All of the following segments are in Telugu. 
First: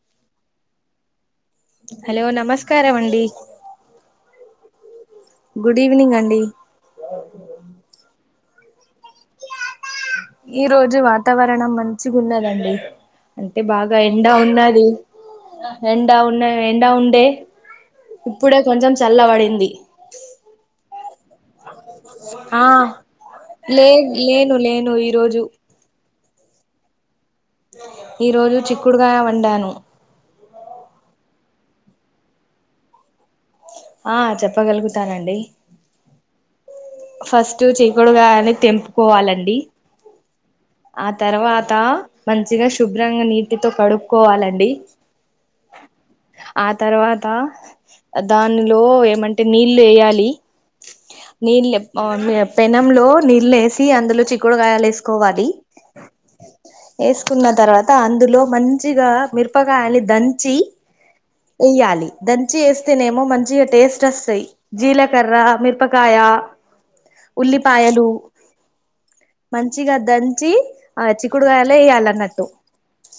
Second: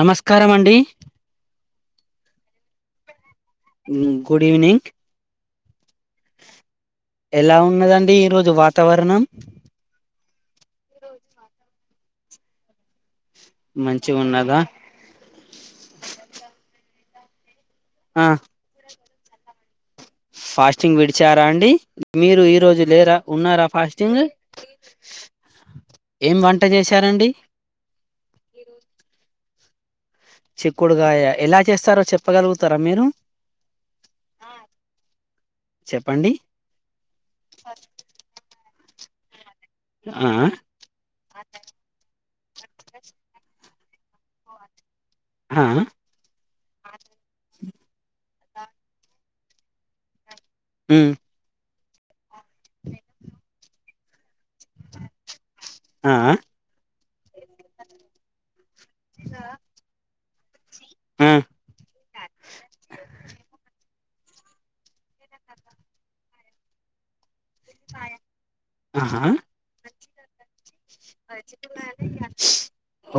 నమస్కారం అండి హలో నమస్కారం అండి ఉమ్ గుడ్ ఈవినింక్ గుడ్ ఈవినింగ్ అండి ఎలా ఉన్నదండి ఈరో ఇ వాతావరణం ఈ రోజు వాతావరణం మంచిగా ఉన్నదండి అంటె బాగా మంచిగా ఎండ ఉన్నదా ఉన్నది ఎండా ఉన్నాయి ఎండ ఉండే ఆ ఇప్పుడే కొంచం చల్లబడింది ఫాస్టింగ్ విడిచారా అండి మీరు ఈ ఆ రోజు లేరా ఉన్నారా లే ఫాస్టింగ్ లేను లేను ఈ రోజు ఏం వంట చేశారండి ఈ రోజు చిక్కుడుకాయ వండాను [unintelligible] చిక్కుడుగాయ ఎలా చేస్తారో చెప్పగలుగుతారా మీరు ఆ చెప్పగలుగుతానండి చెప్పండి ఫస్ట్ చీక్కుడు కాయని తెంప్ కోవాలండి ఆ ఆ తరవాత మంచిగా శుభ్రంగా నీట్ తో కడుక్కోవాలండి ఆ ఆ ఆ తర్వాత దానిలో ఏమంటే నీళ్ వేయాలి. ఉమ్ నీళ్ళే మ అమ్మి చెప్ పెనం లో నీళ్లేస్ ఈ అందులో చిక్కుడుగాయలు వేసుకోవాలి. ఆ ఆ వేసుకున్న తర్వాత అందులో మన్ చిగా మిరుపకాయల్ని దంచ్ చీ ఆ వేయ్యాలి దంచి వేస్తేనేమో మంచిగా టేస్ట్ ట్రాసై జీలకర్ర మిరపకాయ ఉల్లిపాయలు ఆహా మంచిగా దంచి ఆ చిక్కుడుకాయలో వేయాలన్నట్టు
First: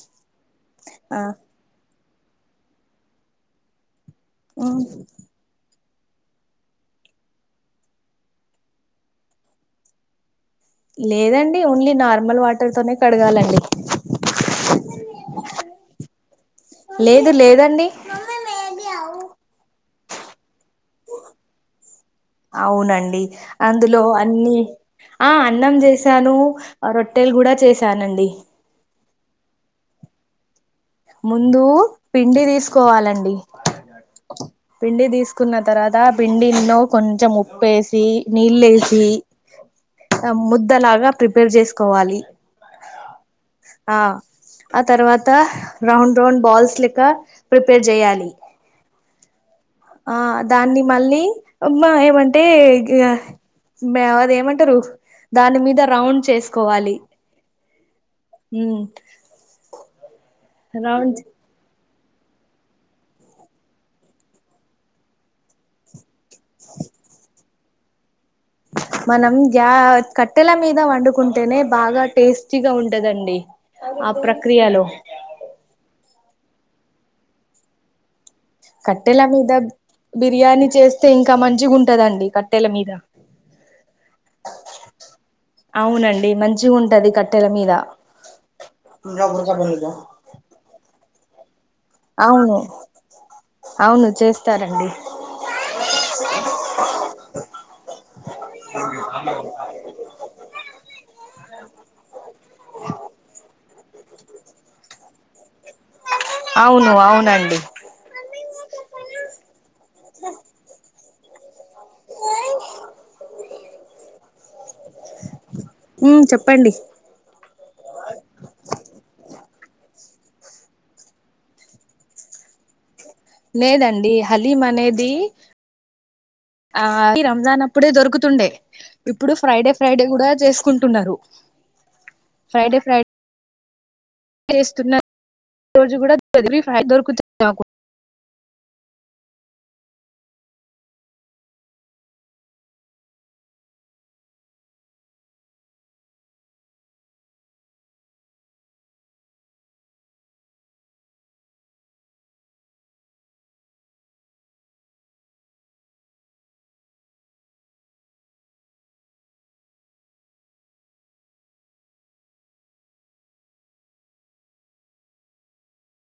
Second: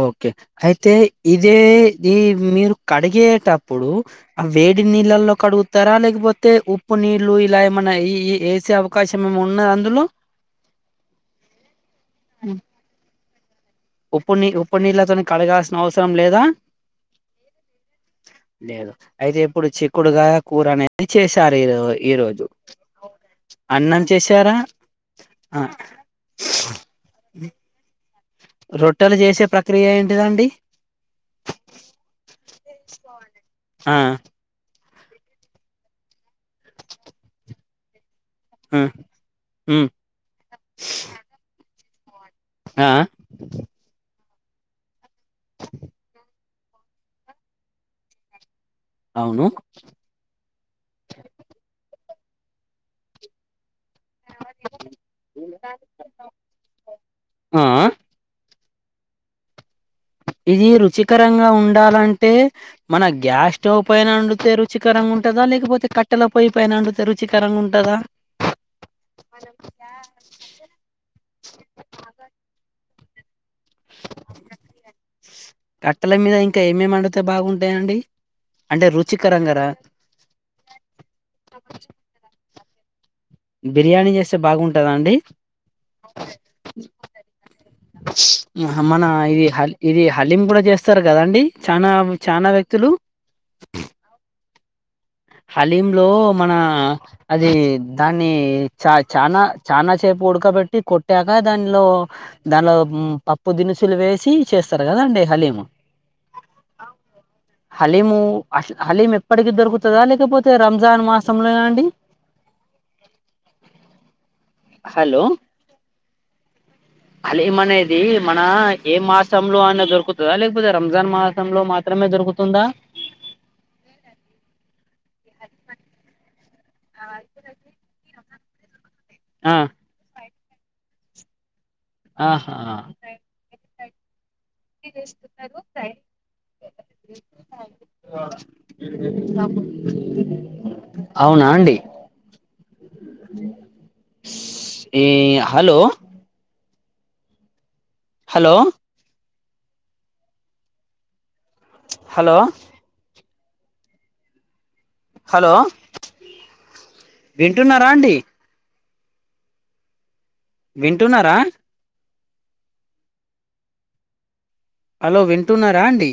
ఓకే అయితే ఆ ఇదే ది మీరు కడిగేటప్పుడు ఆ వేడి నీళ్ళల్లో కడుగు తర లేకపోతే ఉప్పు నీళ్లు ఇలా ఏమైన్నా ఈ ఈ వేసే అవకాశం ఏమ ఉన్నాద అందులో లేదండి ఓన్లీ నార్మల్ వాటర్ తోనే కడగాలండి ఉప్పు నీ ఉప్పు నీళ్లతోని కడగాల్సిన అవసరం లేదా లేదు లేదండి లేదు అయితే ఇప్పుడు చిక్ కుడుగాయ కూర అనేది చేశారు ఈ రో ఈ రోజు అవునండి అందులో అన్నం చేశారా అన్నీ ఆ అన్నం చేసాను రొట్టెలు కూడా చేశానండి రొట్ ట్టలు చేసే ప్రక్రియ ఏంటిదండి ముందు పిండి తీసుకోవాలండి ఆ పిండి తీసుకున్న తర్వాత పిండిల్లో కొంచెం ఉప్పేసి ఆ నీళ్ళేసి ఉమ్ ముద్దలాగా ప్రిపేర్ చేస్ కోవాలి ఆ ఆ ఆ తర్వాత రౌండ్ రౌండ్ బాల్స్ లెక్క ప్రిపేర్ చెయ్యాలి అవును ఆ దాన్ని మళ్ళీ మ ఏమన్ టే గ్య బ్యావ్ అది ఏమంటారు దాని మీద రౌండ్ చేసుకోవాలి ఆ ఉమ్ ఇది రౌండ్ రుచికరంగా ఉన్ డాలంటే మన గ్యాస్ స్టవ్ పైన వండితే రుచికరంగా ఉంటందా లేకపోతే క ట్టల పొయ్యి పైన అండుతే రుచికరం గున్ టదా మనం గ్యా కట్టెల మీద వండుకుంటేనే బాగా టేస్టీగా ఉన్ టదంది ఆ ప్రక్రియలో ల మీద ఇంకా ఏమేం వండుతే బావుంటాయండి కట్టెల మీద బిర్యానీ చేస్తే ఇంకా మంచిగా ఉంటదండి కట్టెల మీద బిర్యానీ చేస్తే బాగుంటందా అండి అవునండి మంచిగా ఉంటది కట్టెల మీద మన ఇది హల్ ఇది హల్లీం కూడా చేస్తారు కదాండి అవును అవును చేస్తారండి హలీమ్ లో మన అది దాన్ని చ చనా చాలనాాసేపు ఉడకబట్టి కొట్టే ఇగా దానిలో దాన్లో పాప్పు దీనుసు అసులు వేసి చేస్తారు కదా అండి హలీము అవును అవునండి అ హలీం ఎప్పటికి దొకు తా లేకపోతే రంజాన్ మాస్ సమయ అండి హలో ఉ చెప్పండి అలీం అనేది మన ఏ మాసం లో ఆనే దొరుకుతుందా లేకపోతే రంజాన్ మాసంలో మాత్రమే దొరుకుతుందా లేదండి హలీం అనేది ఆ రంజాన్ అప్పుడే దొరుకుతుండే ఇప్పుడు ఆ ఫ్రైడే ఫ్రైడే కూడా చేసుకుంటున్నారు ఆహా ఫ్రైడే ఫ్రైడే చేస్తున్న రోజు కూడా చదివి ఫ్ర్రి దొకుతాది నాకు అవునా అండి ఈ హలో హలో హలో హలో వింటున్నారా అండి వింటున్నారా హలో వింటున్నారా అండి